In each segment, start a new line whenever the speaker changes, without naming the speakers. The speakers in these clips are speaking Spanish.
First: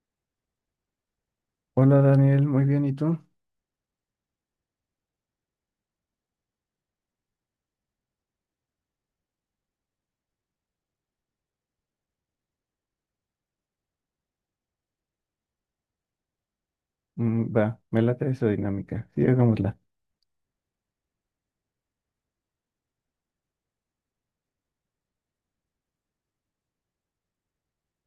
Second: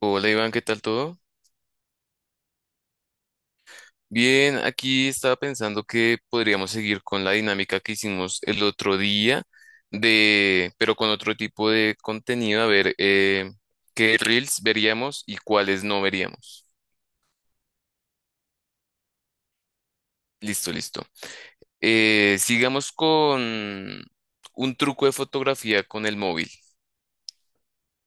Hola Iván, ¿qué tal todo?
Hola Daniel, muy bien, ¿y tú?
Bien, aquí estaba pensando que podríamos seguir con la dinámica que hicimos el otro día, de, pero con otro tipo de contenido, a ver qué reels veríamos y cuáles no veríamos.
Mm, va, me late esa dinámica, sí, hagámosla.
Listo, listo. Sigamos con un truco de fotografía con el móvil.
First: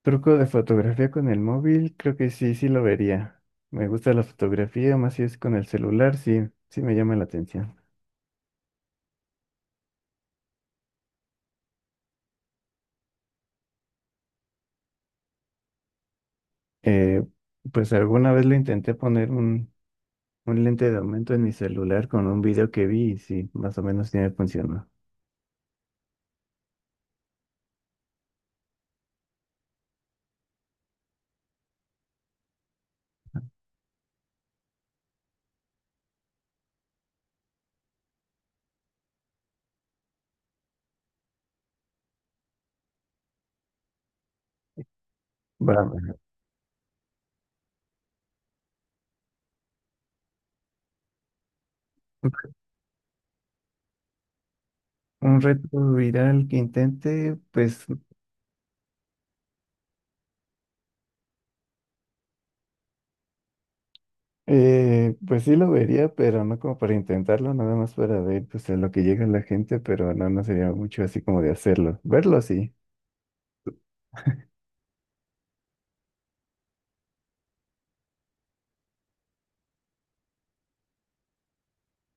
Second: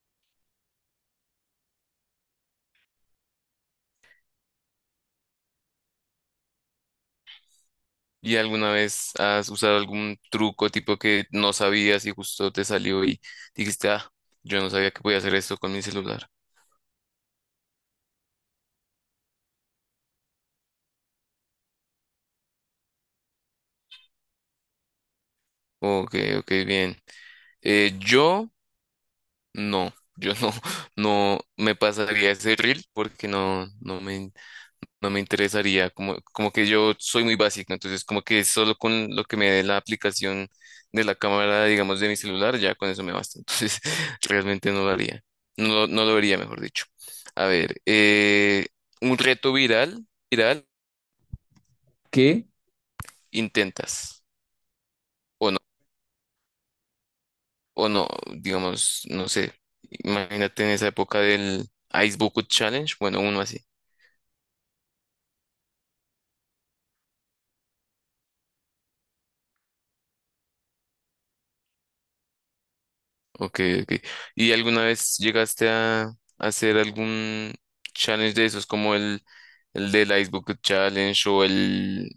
Truco de fotografía con el móvil, creo que sí, sí lo vería. Me gusta la fotografía, más si es con el celular, sí, sí me llama la atención.
¿Y alguna vez has usado algún truco tipo que no sabías y justo te salió y dijiste, ah, yo no sabía que podía hacer esto con mi celular?
Eh, pues alguna vez lo intenté poner un lente de aumento en mi celular con un video que vi y sí, más o menos sí me funcionó.
Ok, ok, bien. Yo no, yo no, no me pasaría ese reel porque no, no me, no me interesaría, como, como que yo soy muy básico, entonces como que solo con lo que me dé la aplicación de la cámara, digamos, de mi celular, ya con eso me basta, entonces realmente no lo haría, no,
Va,
no lo vería, mejor dicho. A ver, un reto viral, viral, ¿qué intentas?
un
O
reto viral que intente, pues.
o no, digamos, no sé, imagínate en esa época del Ice Bucket Challenge, bueno, uno así.
Pues sí lo vería, pero no como para intentarlo, nada más para ver pues a lo que llega la gente, pero no, no sería mucho así como de hacerlo. Verlo sí.
Ok, ok. ¿Y alguna vez llegaste a hacer algún challenge de esos, como el del Ice Bucket Challenge o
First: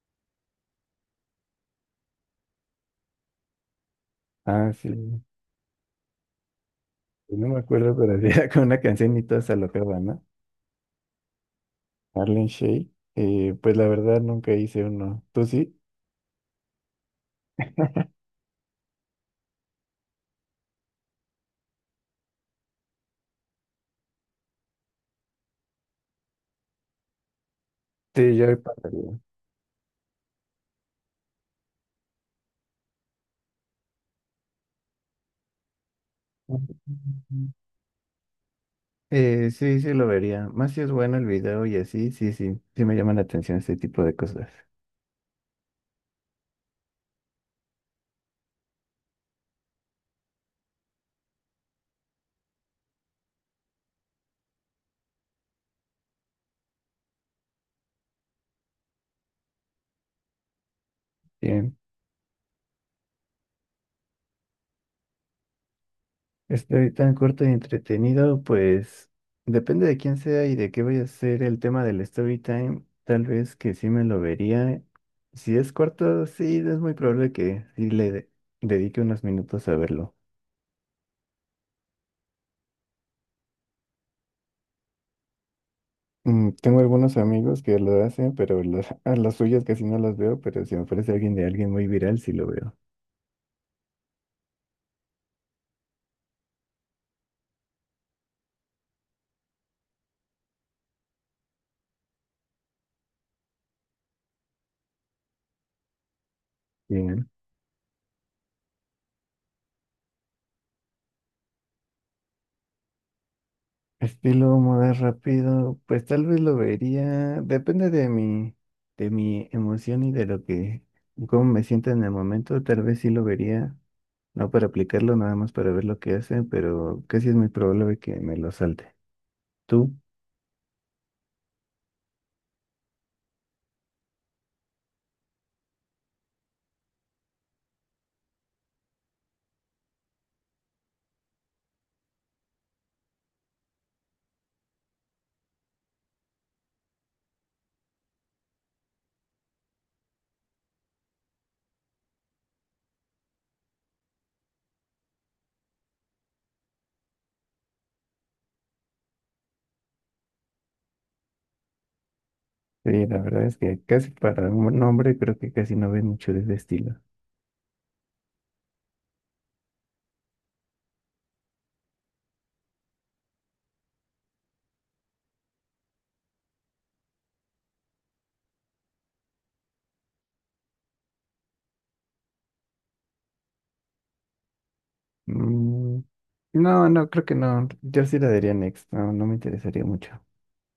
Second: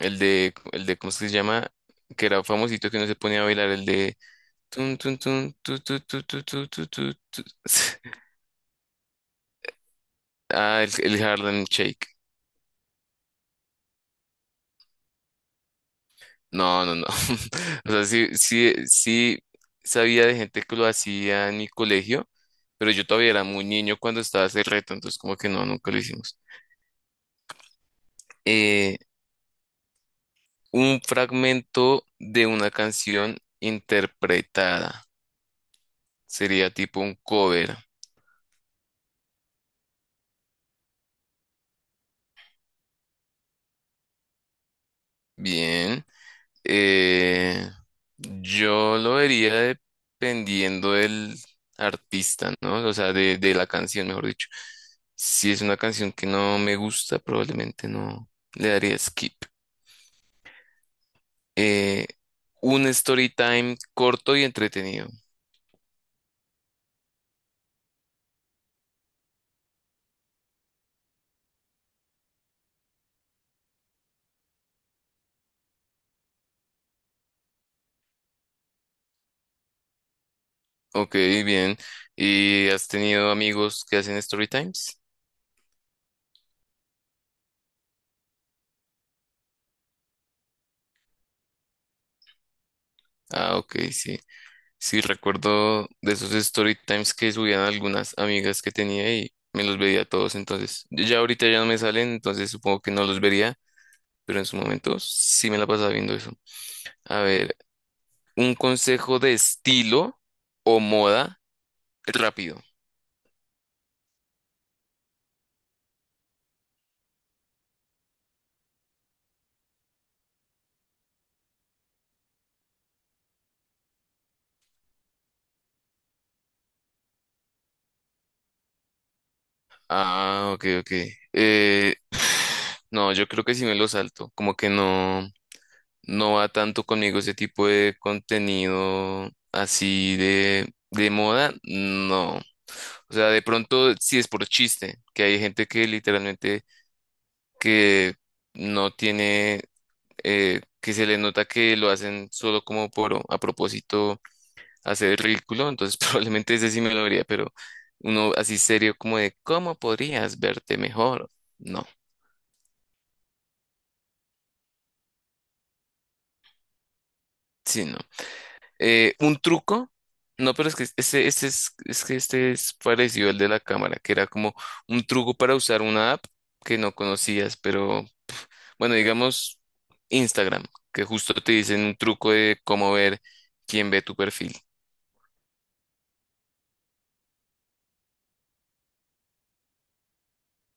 el de, cómo es que se llama? Que era famosito que no se ponía a bailar, el de...
Ah, sí.
tun, tun, tun, tu, tu, tu, tu, tu, tu, tu, tu.
No me acuerdo, pero era con una canción y todos se alocaban, ¿no?
Ah, el Harlem Shake.
Marlene Shea. Pues la verdad nunca hice uno. ¿Tú sí?
No, no, no. O sea, sí, sí, sí sabía de gente que lo hacía en mi colegio, pero yo todavía era muy niño cuando estaba ese reto, entonces como que no, nunca lo hicimos.
Sí, yo
Eh,
pasaría.
un fragmento de una canción interpretada. Sería tipo un cover.
Sí, sí lo vería. Más si es bueno el video y así, sí, sí, sí me llama la atención este tipo de cosas.
Bien. Eh, yo lo vería dependiendo del artista, ¿no? O sea, de la canción, mejor dicho. Si es una canción que no me gusta, probablemente no le daría skip.
Bien.
Eh, un story time corto y entretenido.
Estoy tan corto y entretenido, pues depende de quién sea y de qué vaya a ser el tema del story time. Tal vez que sí me lo vería. Si es corto, sí, es muy probable que sí dedique unos minutos a verlo.
Ok, bien. ¿Y has tenido amigos que hacen story times?
Mm, tengo algunos amigos que lo hacen, pero a las suyas casi no las veo, pero si me aparece alguien de alguien muy viral, sí lo veo.
Ah, ok, sí. Sí, recuerdo de esos story times que subían algunas amigas que tenía y me los veía todos. Entonces, ya ahorita ya no me salen, entonces supongo que no los vería, pero en su momento sí me la pasaba viendo eso. A ver, un consejo de estilo o moda rápido.
Estilo mover rápido, pues tal vez lo vería, depende de de mi emoción y de lo que, cómo me sienta en el momento, tal vez sí lo vería, no para aplicarlo, nada más para ver lo que hace, pero casi es muy probable que me lo salte. ¿Tú?
Ah, ok, ok. Eh, no, yo creo que sí me lo salto. Como que no. No va tanto conmigo ese tipo de contenido así de moda, no. O sea, de pronto sí es por chiste, que hay gente que literalmente que no tiene, que se le nota que lo hacen solo como por a propósito hacer el ridículo, entonces probablemente ese sí me lo vería, pero uno así serio como de, ¿cómo podrías verte mejor? No,
Sí, la verdad es que casi para un hombre creo que casi no ve mucho de ese estilo.
sí, no. Eh, un truco, no, pero es que este es que este es parecido al de la cámara, que era como un truco para usar una app que no conocías, pero bueno, digamos Instagram, que justo te dicen un truco de cómo ver quién ve tu perfil.
Mm, no, no, creo que no, yo sí la daría next, no, no me interesaría mucho.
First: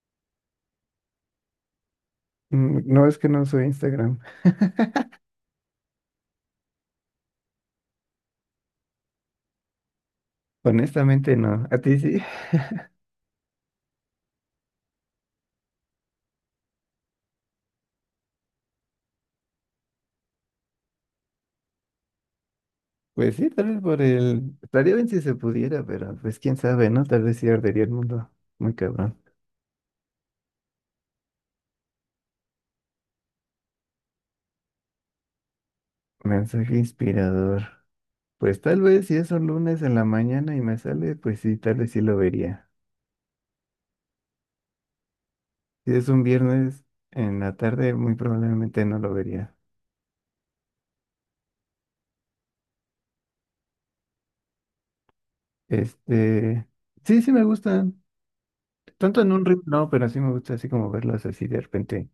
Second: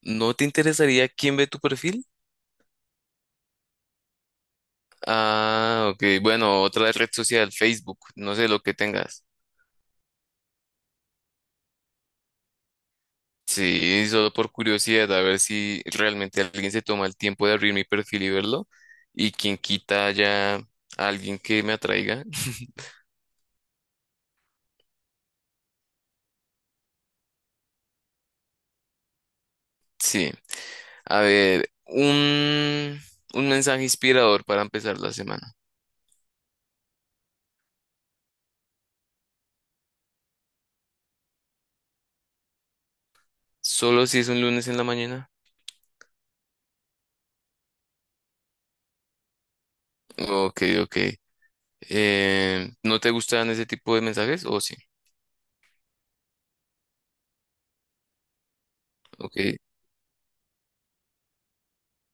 ¿No te interesaría quién ve tu perfil?
Mm, no, es que no soy Instagram,
Ah, ok, bueno, otra red social, Facebook, no sé lo que tengas.
honestamente no, ¿a ti sí?
Sí, solo por curiosidad, a ver si realmente alguien se toma el tiempo de abrir mi perfil y verlo. Y quien quita ya a alguien que me atraiga.
Pues sí, tal vez por el... Estaría bien si se pudiera, pero pues quién sabe, ¿no? Tal vez sí ardería el mundo. Muy cabrón.
Sí. A ver, un mensaje inspirador para empezar la semana.
Mensaje inspirador. Pues tal vez si es un lunes en la mañana y me sale, pues sí, tal vez sí lo vería.
Solo si es un lunes en la mañana.
Si es un viernes en la tarde, muy probablemente no lo vería.
Ok, ok. ¿No te gustan ese tipo de mensajes? O sí.
Este... Sí, sí me gustan. Tanto en un
Ok.
reel, no, pero sí me gusta así como verlos así de repente.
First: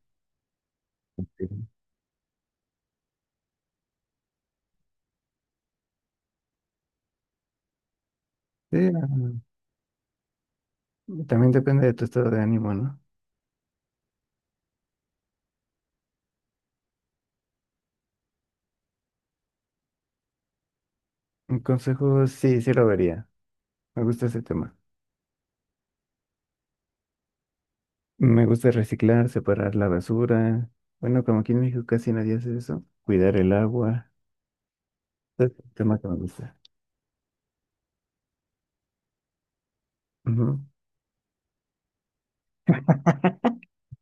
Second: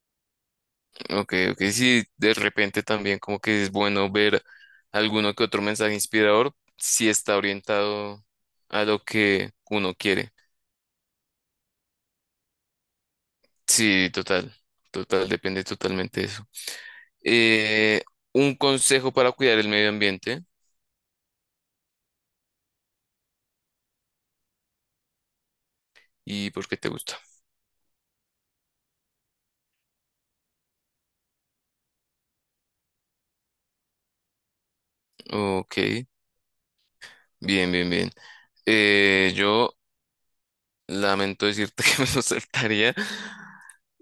Ok,
Sí,
ok, sí, de repente también como que es bueno ver alguno que otro mensaje inspirador si está orientado
sí,
a lo que uno quiere.
también depende de tu estado de ánimo, ¿no?
Sí, total, total, depende totalmente de eso. Eh, un consejo para cuidar el medio ambiente
Un consejo, sí, sí lo vería. Me gusta ese tema.
y por qué te gusta.
Me gusta reciclar, separar la basura. Bueno, como aquí en México casi nadie hace eso. Cuidar el agua. Es un
Ok,
tema que me gusta.
bien, bien, bien. Yo
Ujú.
lamento decirte que me lo saltaría.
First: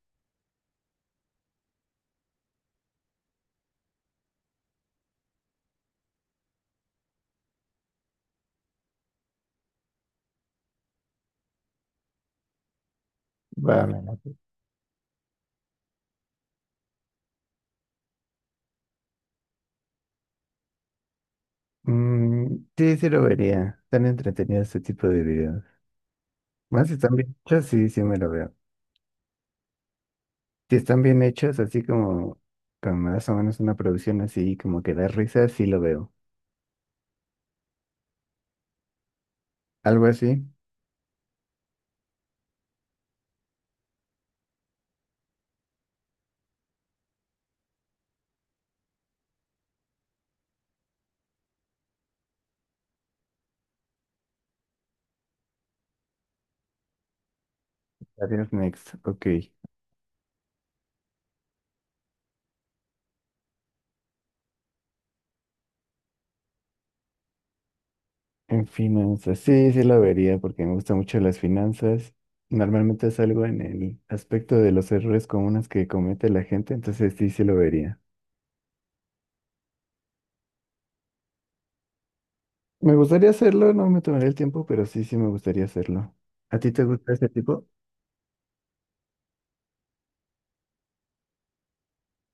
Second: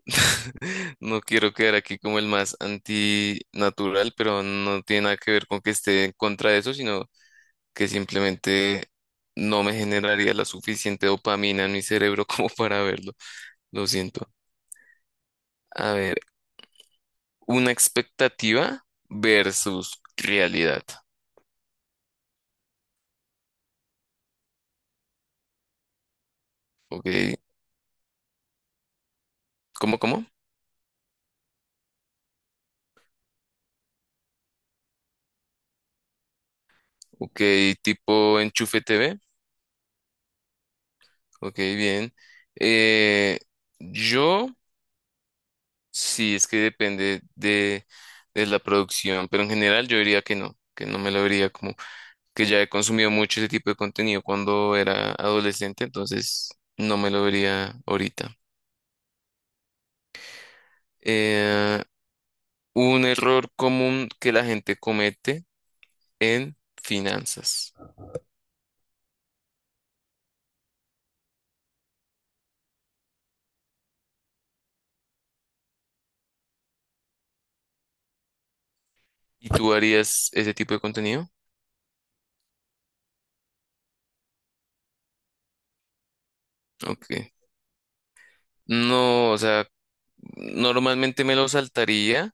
No quiero quedar aquí como el más antinatural, pero no tiene nada que ver con que esté en contra de eso, sino que simplemente no me generaría la suficiente dopamina en mi cerebro como para verlo.
Va,
Lo
me
siento.
late.
A ver, una expectativa versus realidad.
Mm, sí, sí lo vería. Están entretenidos este tipo de videos. Más si están bien
Ok,
hechos, sí, sí me lo veo.
¿cómo, cómo?
Si están bien hechos, así como con más o menos una producción así, como que da risa, sí lo veo.
Ok, tipo enchufe TV.
Algo así.
Ok, bien. Eh, yo. Sí, es que depende de la producción, pero en general yo diría que no me lo vería como que ya he consumido mucho ese tipo de contenido cuando era adolescente, entonces no me lo vería ahorita.
Adiós, next. Ok.
Eh, un error común que la gente comete en finanzas.
En finanzas, sí, sí la vería porque me gustan mucho las finanzas. Normalmente salgo en el aspecto de los errores comunes que comete la gente, entonces sí, sí lo vería.
¿Y tú harías ese tipo de contenido?
Me gustaría hacerlo, no me tomaré el tiempo, pero sí, sí me gustaría hacerlo. ¿A ti te gusta ese
Ok.
tipo?
No, o sea, normalmente me lo saltaría,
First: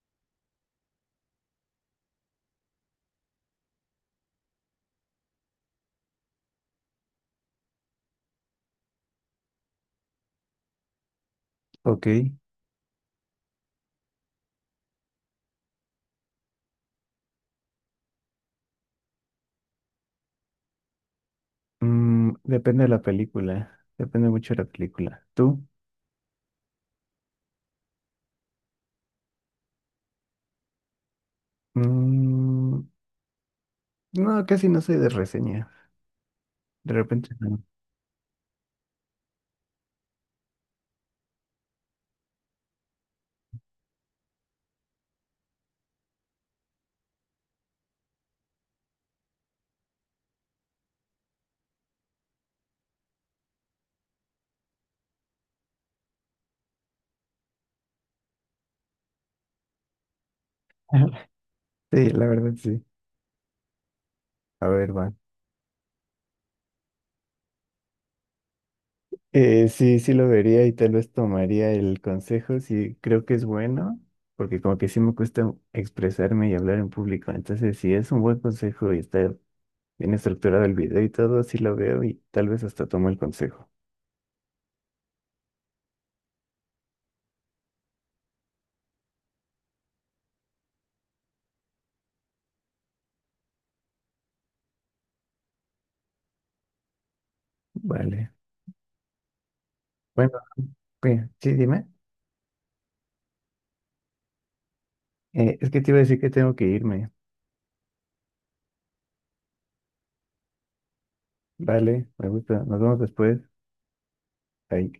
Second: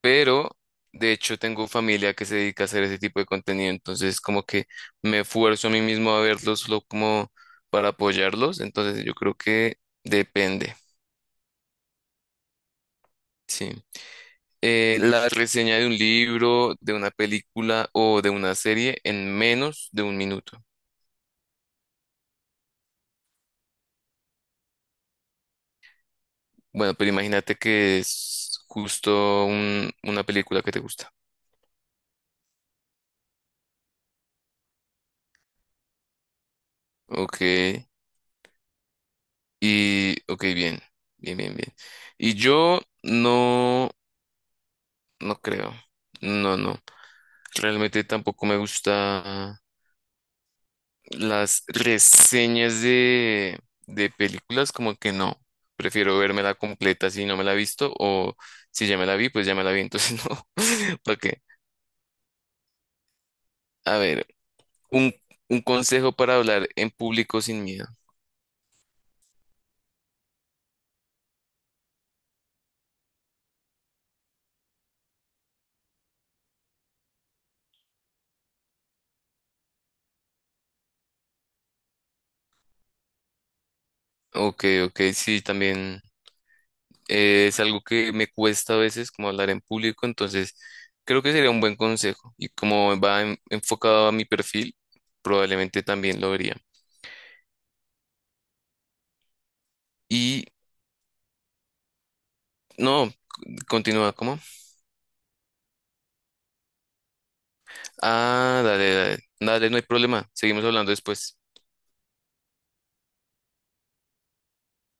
pero de hecho tengo familia que se dedica a hacer ese tipo de contenido, entonces como que me esfuerzo a mí mismo a verlos solo como para apoyarlos, entonces yo creo que depende,
Ok.
sí. La reseña de un libro, de una película o de una serie en menos de un minuto.
Mm, depende de la película, depende mucho de la película. ¿Tú?
Bueno, pero imagínate que es justo una película que te gusta.
Mm, no, casi no soy de reseña. De repente
Ok,
no.
y ok, bien, bien, bien, bien. Y yo no, no creo. No, no. Realmente tampoco me gusta las reseñas de películas, como que no. Prefiero vermela completa si no me la he visto o si ya me la vi, pues ya me la vi, entonces no. ¿Para qué?
Sí, la verdad sí.
A ver,
A ver,
un,
va.
un consejo para hablar en público sin miedo.
Sí, sí lo vería y tal vez tomaría el consejo, sí creo que es bueno, porque como que sí me cuesta expresarme y hablar en público, entonces si es un buen consejo y está bien estructurado el video y todo, sí lo veo y tal vez hasta tomo el consejo.
Ok, ok, sí, también es algo que me cuesta a veces como hablar en público, entonces creo que sería un buen consejo y como va enfocado a mi perfil, probablemente también lo haría.
Vale. Bueno,
Y
oye, sí, dime.
no, continúa, ¿cómo?
Es que te iba a decir que tengo que irme.
Ah, dale, dale, dale, no hay problema. Seguimos hablando después.
Vale, me gusta. Nos vemos después. Ahí.